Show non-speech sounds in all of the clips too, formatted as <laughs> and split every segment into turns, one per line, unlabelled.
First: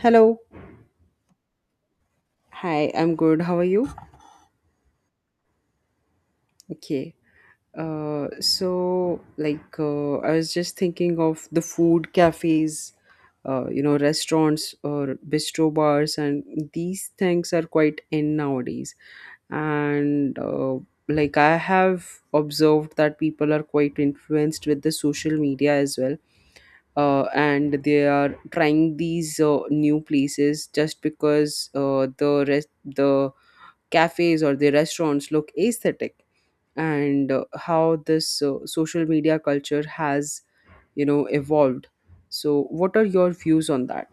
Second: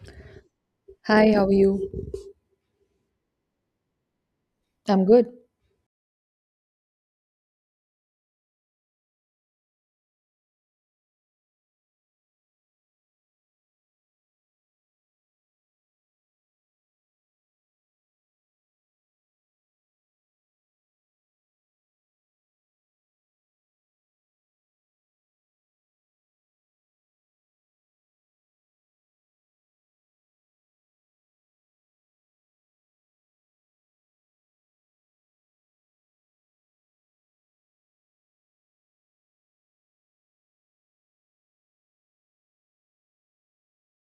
Hello.
Hi, how are you?
Hi, I'm good. How are you?
I'm good.
Okay. So I was just thinking of the food cafes, restaurants or bistro bars, and these things are quite in nowadays. And like I have observed that people are quite influenced with the social media as well, and they are trying these new places just because the cafes or the restaurants look aesthetic. And how this social media culture has, you know, evolved, so what are your views on that?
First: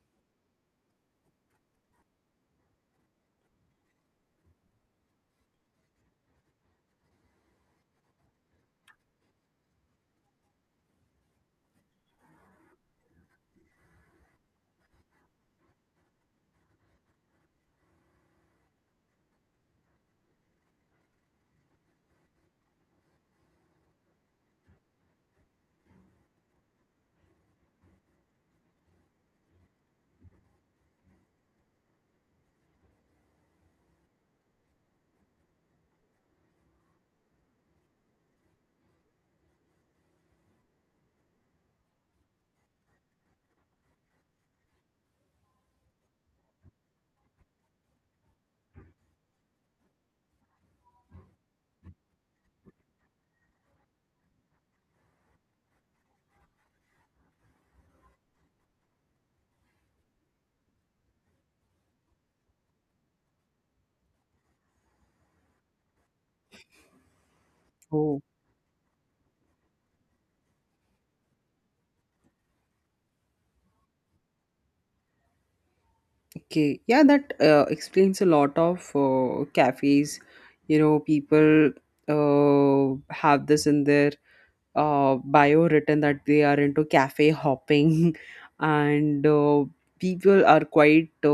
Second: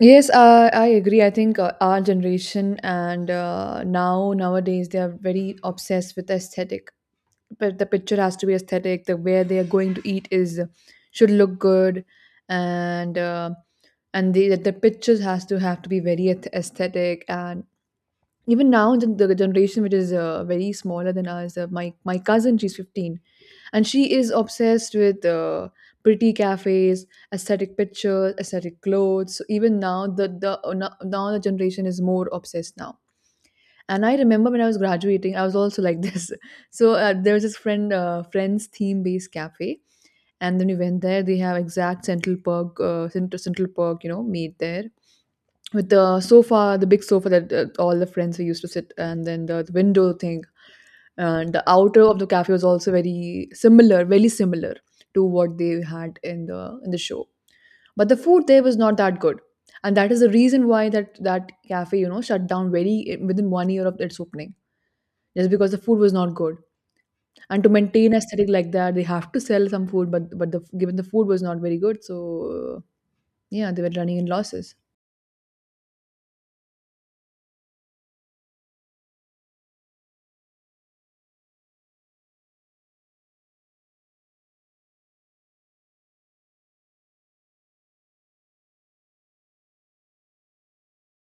Yes, I agree. I think our generation and nowadays they are very obsessed with aesthetic. But the picture has to be aesthetic. The where they are going to eat is should look good, and uh, and the pictures has to have to be very aesthetic. And even now the generation which is very smaller than us. My cousin, she's 15, and she is obsessed with pretty cafes, aesthetic pictures, aesthetic clothes. So even now the no- now the generation is more obsessed now. And I remember when I was graduating I was also like <laughs> this. So there was this friends theme based cafe, and then we went there. They have exact central perk, central perk, you know, made there with the sofa, the big sofa that all the friends we used to sit, and then the window thing. And the outer of the cafe was also very similar to what they had in the show. But the food there was not that good, and that is the reason why that cafe, you know, shut down very within 1 year of its opening, just because the food was not good. And to maintain
Oh,
aesthetic like that they have to sell some food, but the given the food was not very good. So yeah, they were running in losses.
okay. Yeah, that explains a lot of cafes. You know, people have this in their bio written that they are into cafe hopping <laughs> and people are quite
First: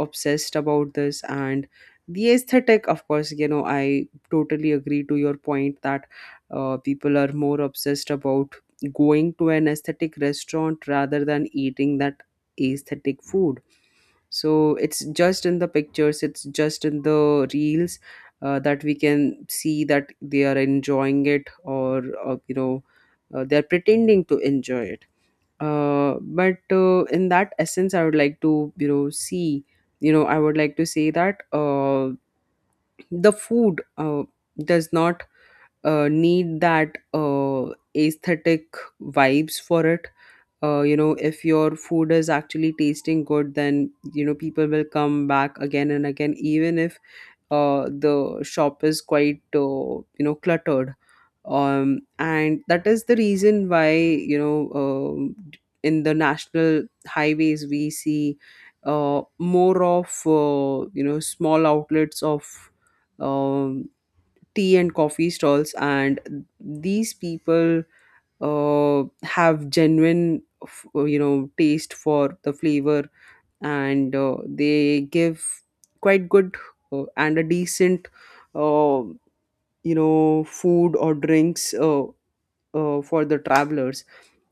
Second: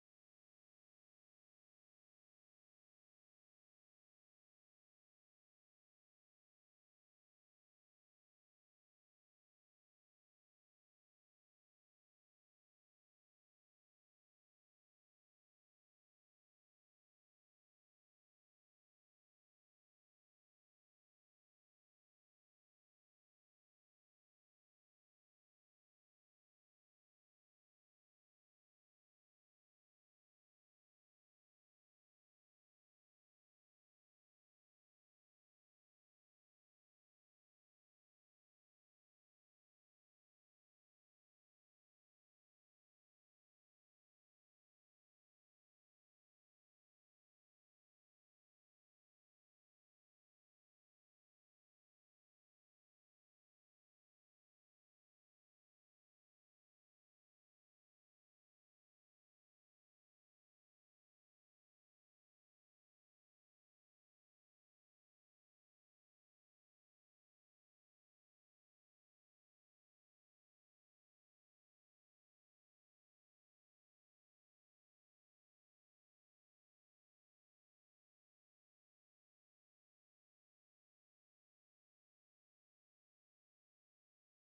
obsessed about this, and the aesthetic, of course, you know, I totally agree to your point that people are more obsessed about going to an aesthetic restaurant rather than eating that aesthetic food. So it's just in the pictures, it's just in the reels, that we can see that they are enjoying it, or, you know, they're pretending to enjoy it. But in that essence, I would like to, you know, see, you know, I would like to say that the food does not need that aesthetic vibes for it. You know, if your food is actually tasting good, then, you know, people will come back again and again, even if the shop is quite you know, cluttered. And that is the reason why, you know, in the national highways we see more of, you know, small outlets of um, tea and coffee stalls, and these people have genuine you know, taste for the flavor. And they give quite good and a decent, uh, you know, food or drinks, for the travelers.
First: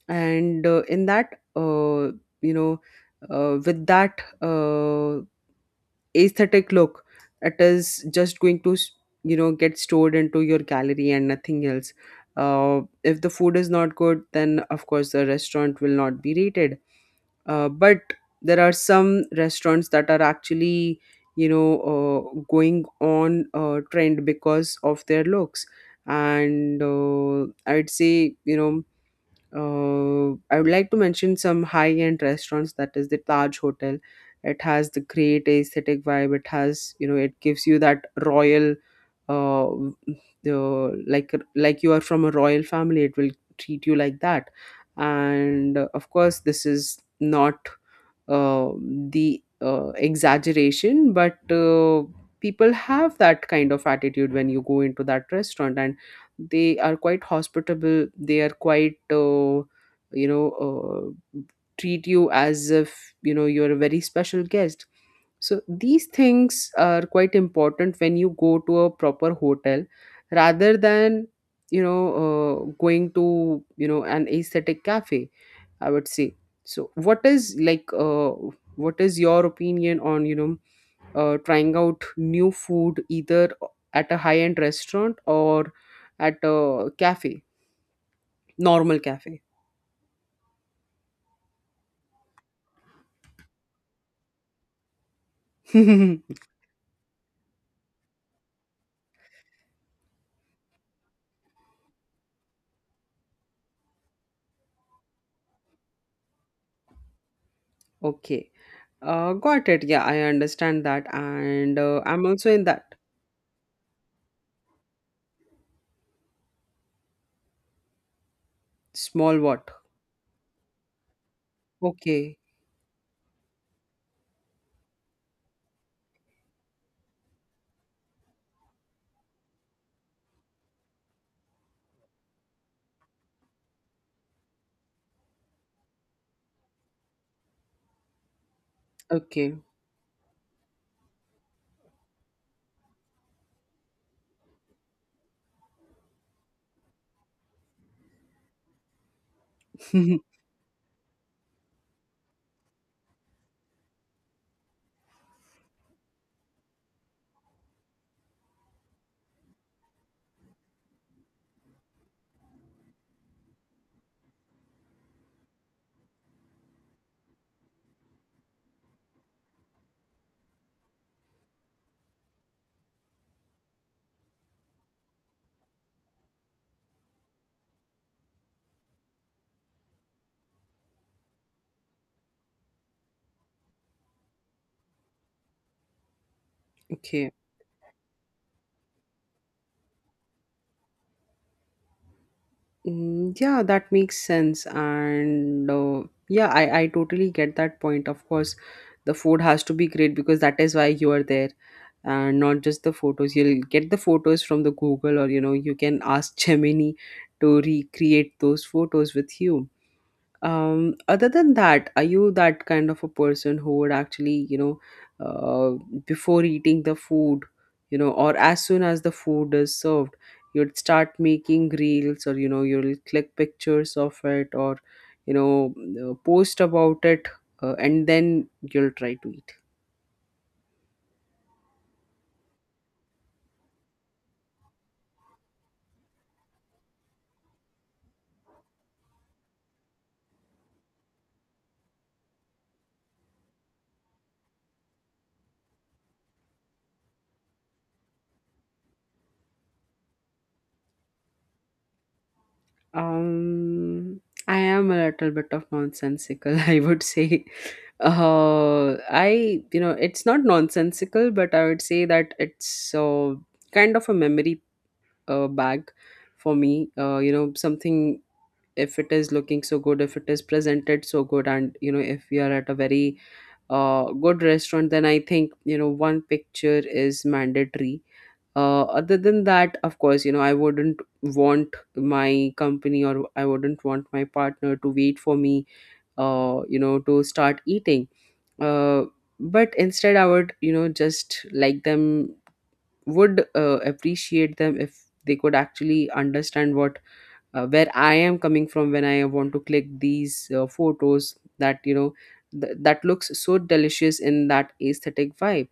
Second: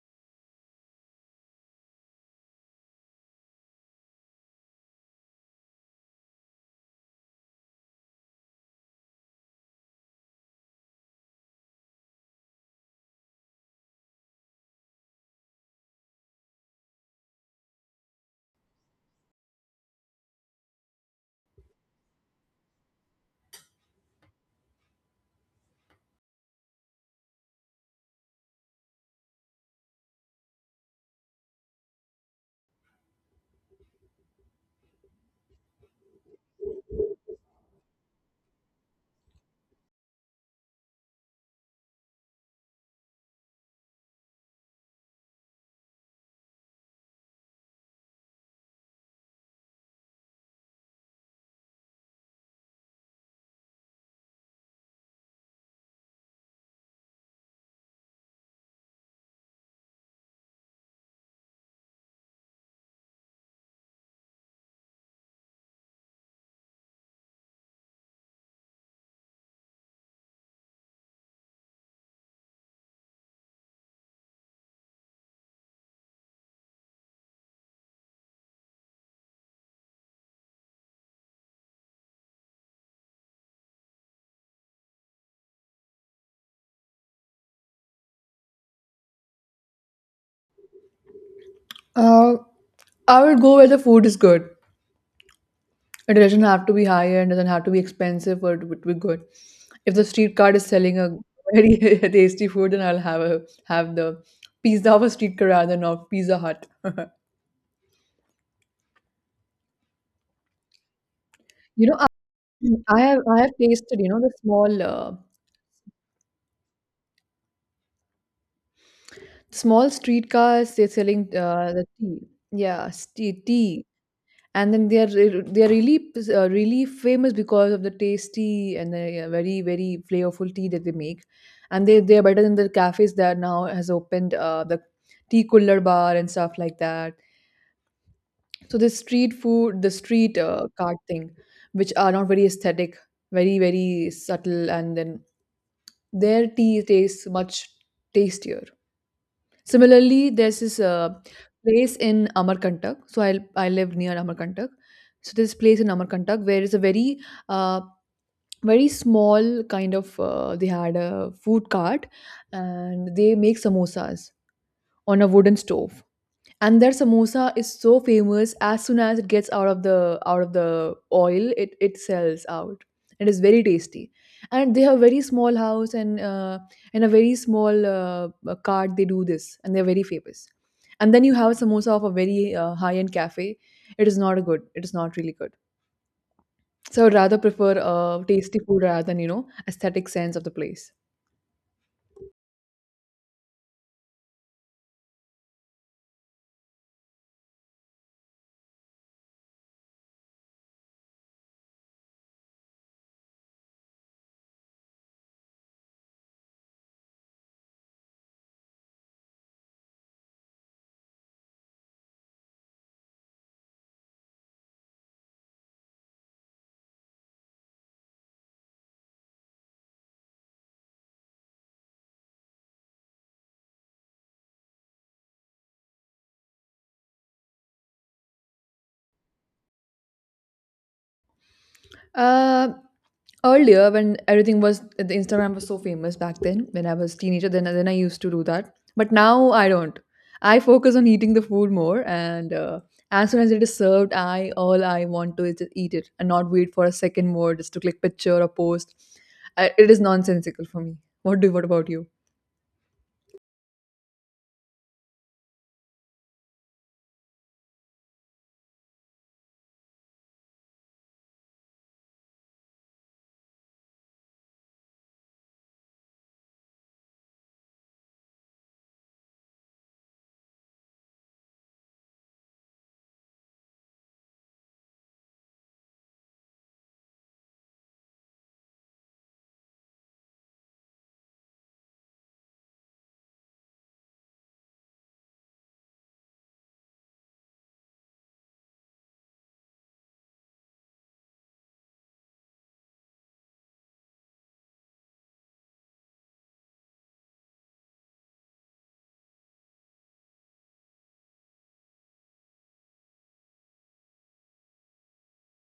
And uh, in that uh, you know, with that aesthetic look, it is just going to you know, get stored into your gallery and nothing else. If the food is not good, then of course the restaurant will not be rated. But there are some restaurants that are actually, you know, going on trend because of their looks. And I'd say, you know, I would like to mention some high-end restaurants. That is the Taj Hotel. It has the great aesthetic vibe. It has, you know, it gives you that royal, uh, the like you are from a royal family. It will treat you like that. And of course, this is not uh, the exaggeration, but people have that kind of attitude when you go into that restaurant. And they are quite hospitable, they are quite, you know, treat you as if, you know, you're a very special guest. So these things are quite important when you go to a proper hotel, rather than, you know, going to, you know, an aesthetic cafe, I would say. So what is like what is your opinion on, you know, trying out new food, either at a high end restaurant or at a cafe, normal cafe?
uh, I would go where the food is good. It doesn't
<laughs>
have to be high end, doesn't have to be expensive, but it to be good. If the street cart is selling a very <laughs> tasty food, then I'll have the pizza of a street cart rather than of Pizza Hut. <laughs>
Okay. Got it. Yeah, I understand that. And
You know,
uh, I'm also in that.
I have tasted, you know, the
Small what?
small streetcars. They're selling the tea.
Okay.
Yeah, tea, tea. And then they are really really famous because of the tasty and the very very flavorful tea that they make. And they are better than the cafes that now has opened, the tea cooler bar and stuff like that. So the street
Okay.
food, the street cart thing, which are not very aesthetic, very very subtle, and then their tea tastes much tastier. Similarly,
<laughs>
there's this place in Amarkantak. So I live near Amarkantak. So this place in Amarkantak, where it's a uh, very small kind of they had a food cart and they make samosas on a wooden stove, and their samosa is so famous. As soon as it gets out of the out of the oil, it sells out. It is very tasty. And they have very small house, and in a very small cart they do this, and they're very famous. And then you have samosa of a very high end cafe. It is not good, it is not really good. So I would
Okay.
rather prefer tasty food rather than, you know, aesthetic sense of the place.
Mm, yeah, that makes sense. And Yeah, I totally get that point. Of course, the food has to be great because that is why you are there. And not just the photos. You'll get the photos from the Google, or, you know, you can ask <laughs> Gemini to recreate those photos with you. Um, other than that, are you that kind of a person who would actually, you know, uh, before eating the food, you know, or as soon as the food is served, you'd start making reels, or, you know, you'll click pictures of it, or, you know, post about it, and then you'll try to eat?
uh, Earlier, when everything was the Instagram was so famous back then when I was teenager, then I used to do that, but now I don't. I focus on eating the food more, and as soon as it is served, I all I want to is to eat it and not wait for a second more just to click picture or post. I, it is nonsensical for me. What do what about you?
Um, I am a little bit of nonsensical, <laughs> I would say. I, you know, it's not nonsensical, but I would say that it's kind of a memory bag for me. You know, something, if it is looking so good, if it is presented so good, and, you know, if we are at a very good restaurant, then I think, you know, one picture is mandatory. Other than that, of course, you know, I wouldn't want my company, or I wouldn't want my partner to wait for me, you know, to start eating. Uh, but instead I would, you know, just like them, would appreciate them if they could actually understand what, where I am coming from when I want to click these photos that, you know, that looks so delicious in that aesthetic vibe.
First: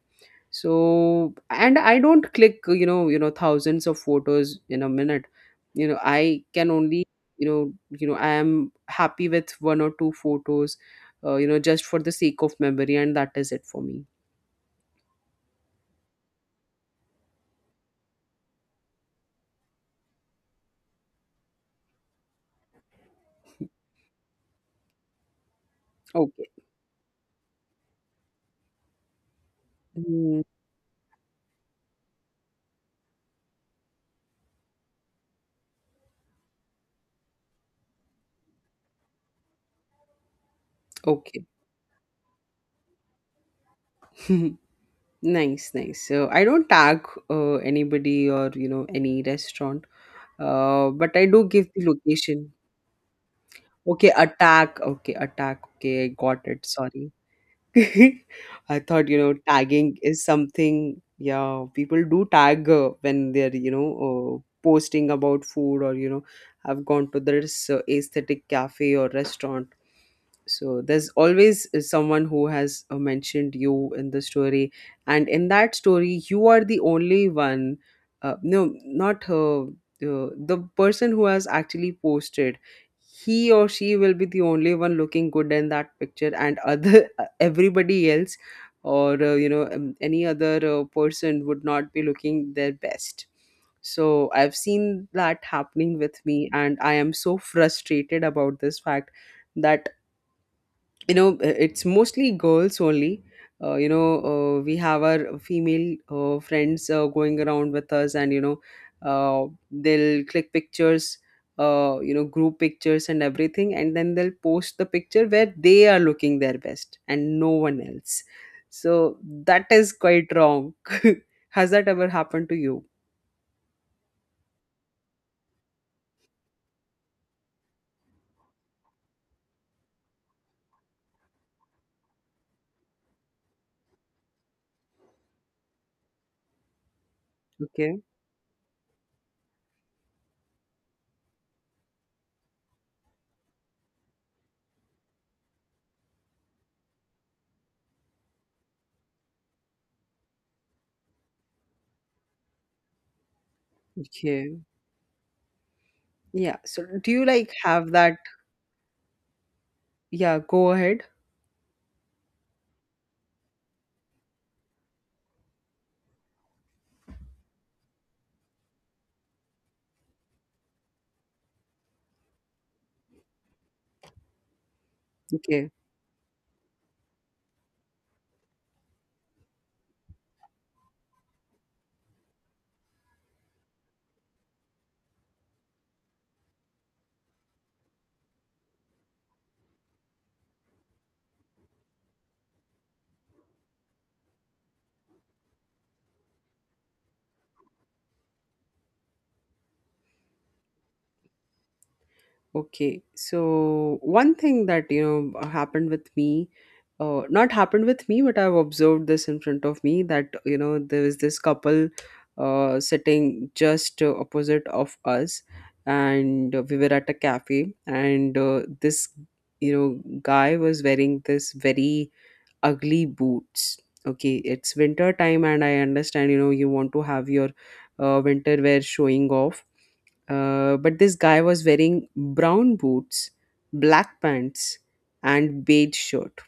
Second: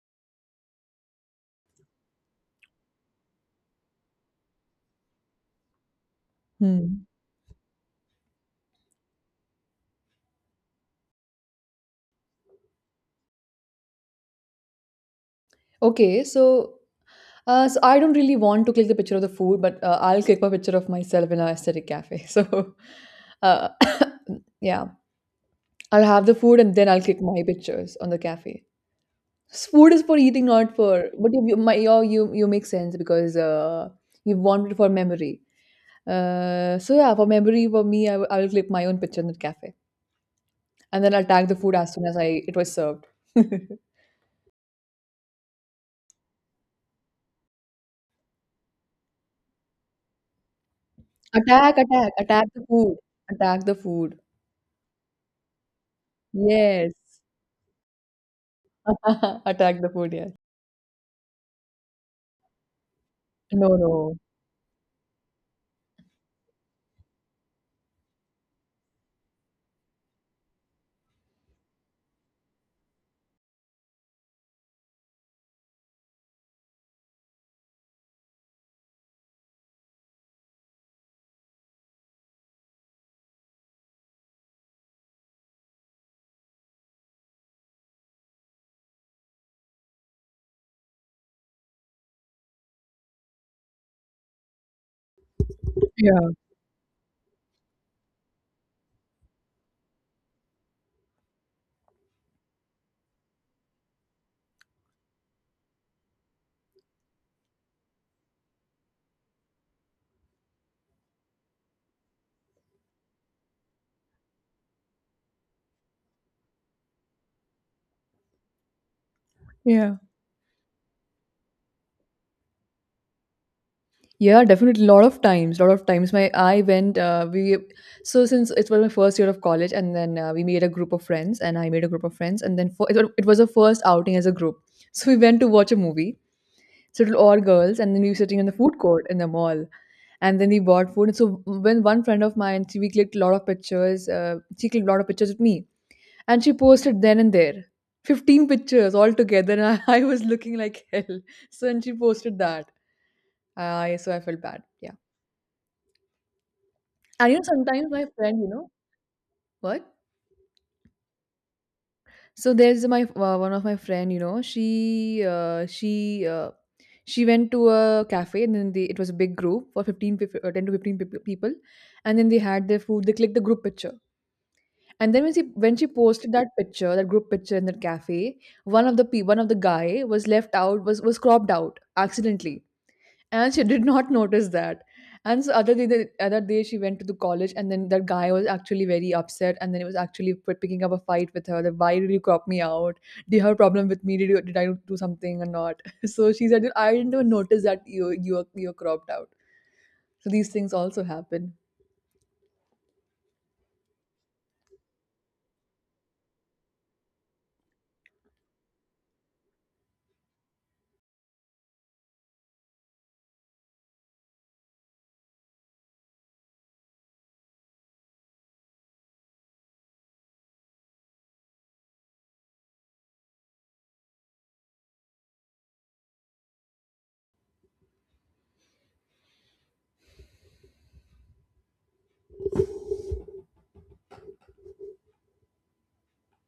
So, and I don't click, you know, you know, thousands of photos in a minute. You know, I can
Hmm.
only, you know, you know, I am happy with one or two photos, you know, just for the sake of memory, and that is it for me.
Okay, so so I don't really want to click the picture of the food, but I'll click my picture of myself in a aesthetic cafe. <laughs> So, uh, <coughs> yeah, I'll have the
Okay.
food and then I'll click my pictures on the cafe. Food is for
Mm,
eating, not for. But you you make sense because you want it for memory. So yeah, for memory, for me, I will click my own picture in the cafe, and then I'll
okay.
tag the food as soon as I it was served. <laughs>
<laughs> Nice, nice. So I don't tag anybody, or, you know, any restaurant, but I do give
Attack!
the
Attack! Attack
location.
the food! Attack the
Okay,
food!
attack, okay, attack, okay, I got it,
Yes.
sorry. <laughs> I thought, you know,
<laughs> Attack the
tagging
food,
is
yeah.
something, yeah, people do tag when they're,
No,
you know,
no.
posting about food, or, you know, have gone to this aesthetic cafe or restaurant. So there's always someone who has mentioned you in the story. And in that story, you are the only one, no, not her, the person who has actually posted, he or she will be the only one looking good in that picture, and other, <laughs> everybody else, or, you know, any other person would not be looking their best. So I've seen that happening with
Yeah,
me, and I am so frustrated about this fact that, you know, it's mostly girls only, you know, we have our female friends going around with us, and, you know, uh, they'll click pictures, you know, group pictures and everything, and then they'll post the picture where they are looking their best and no one else. So that is
yeah.
quite wrong. <laughs> Has that ever happened to you?
Yeah, definitely. Lot of times, lot of times. My I went. We so since it was my first year of college, and then we made a group of friends, and I made a group of friends, and then for, it, it was a first outing as a group. So we went to watch a movie. So it was all girls, and
Okay.
then we were sitting in the food court in the mall, and then we bought food. And so when one friend of mine, she, we clicked a lot of pictures. She clicked a lot of pictures with me, and she posted then and there 15 pictures all together. And I, <laughs> I was looking like hell. So, and she posted that. I so I felt
Okay,
bad. Yeah.
yeah, so do you
And you know,
like
sometimes
have
my
that?
friend, you know, what?
Yeah, go ahead.
So there's my one of my friend, you know, she went to a cafe, and then they, it was a big group for 10 to 15 people. And then they had their food, they clicked the group picture. And then when she
Okay.
when she posted that picture, that group picture in that cafe, one of the guy was left out was cropped out accidentally. And she <laughs> did not notice that. And so other day, the other day, she went to the college, and then that guy was actually very upset, and then he was actually picking up a fight with her. That why did you crop me out? Do you have a problem with me? Did I do something or not? <laughs> So she said, I didn't even notice that you are cropped out. So these things also happen.
Okay, so one thing that, you know, happened with me, not happened with me, but I've observed this in front of me, that, you know, there was this couple sitting just opposite of us, and we were at a cafe, and this, you know, guy was wearing this very ugly boots. Okay, it's winter time, and I understand, you know, you want to have your winter wear showing off. But this guy was wearing brown boots, black pants, and beige shirt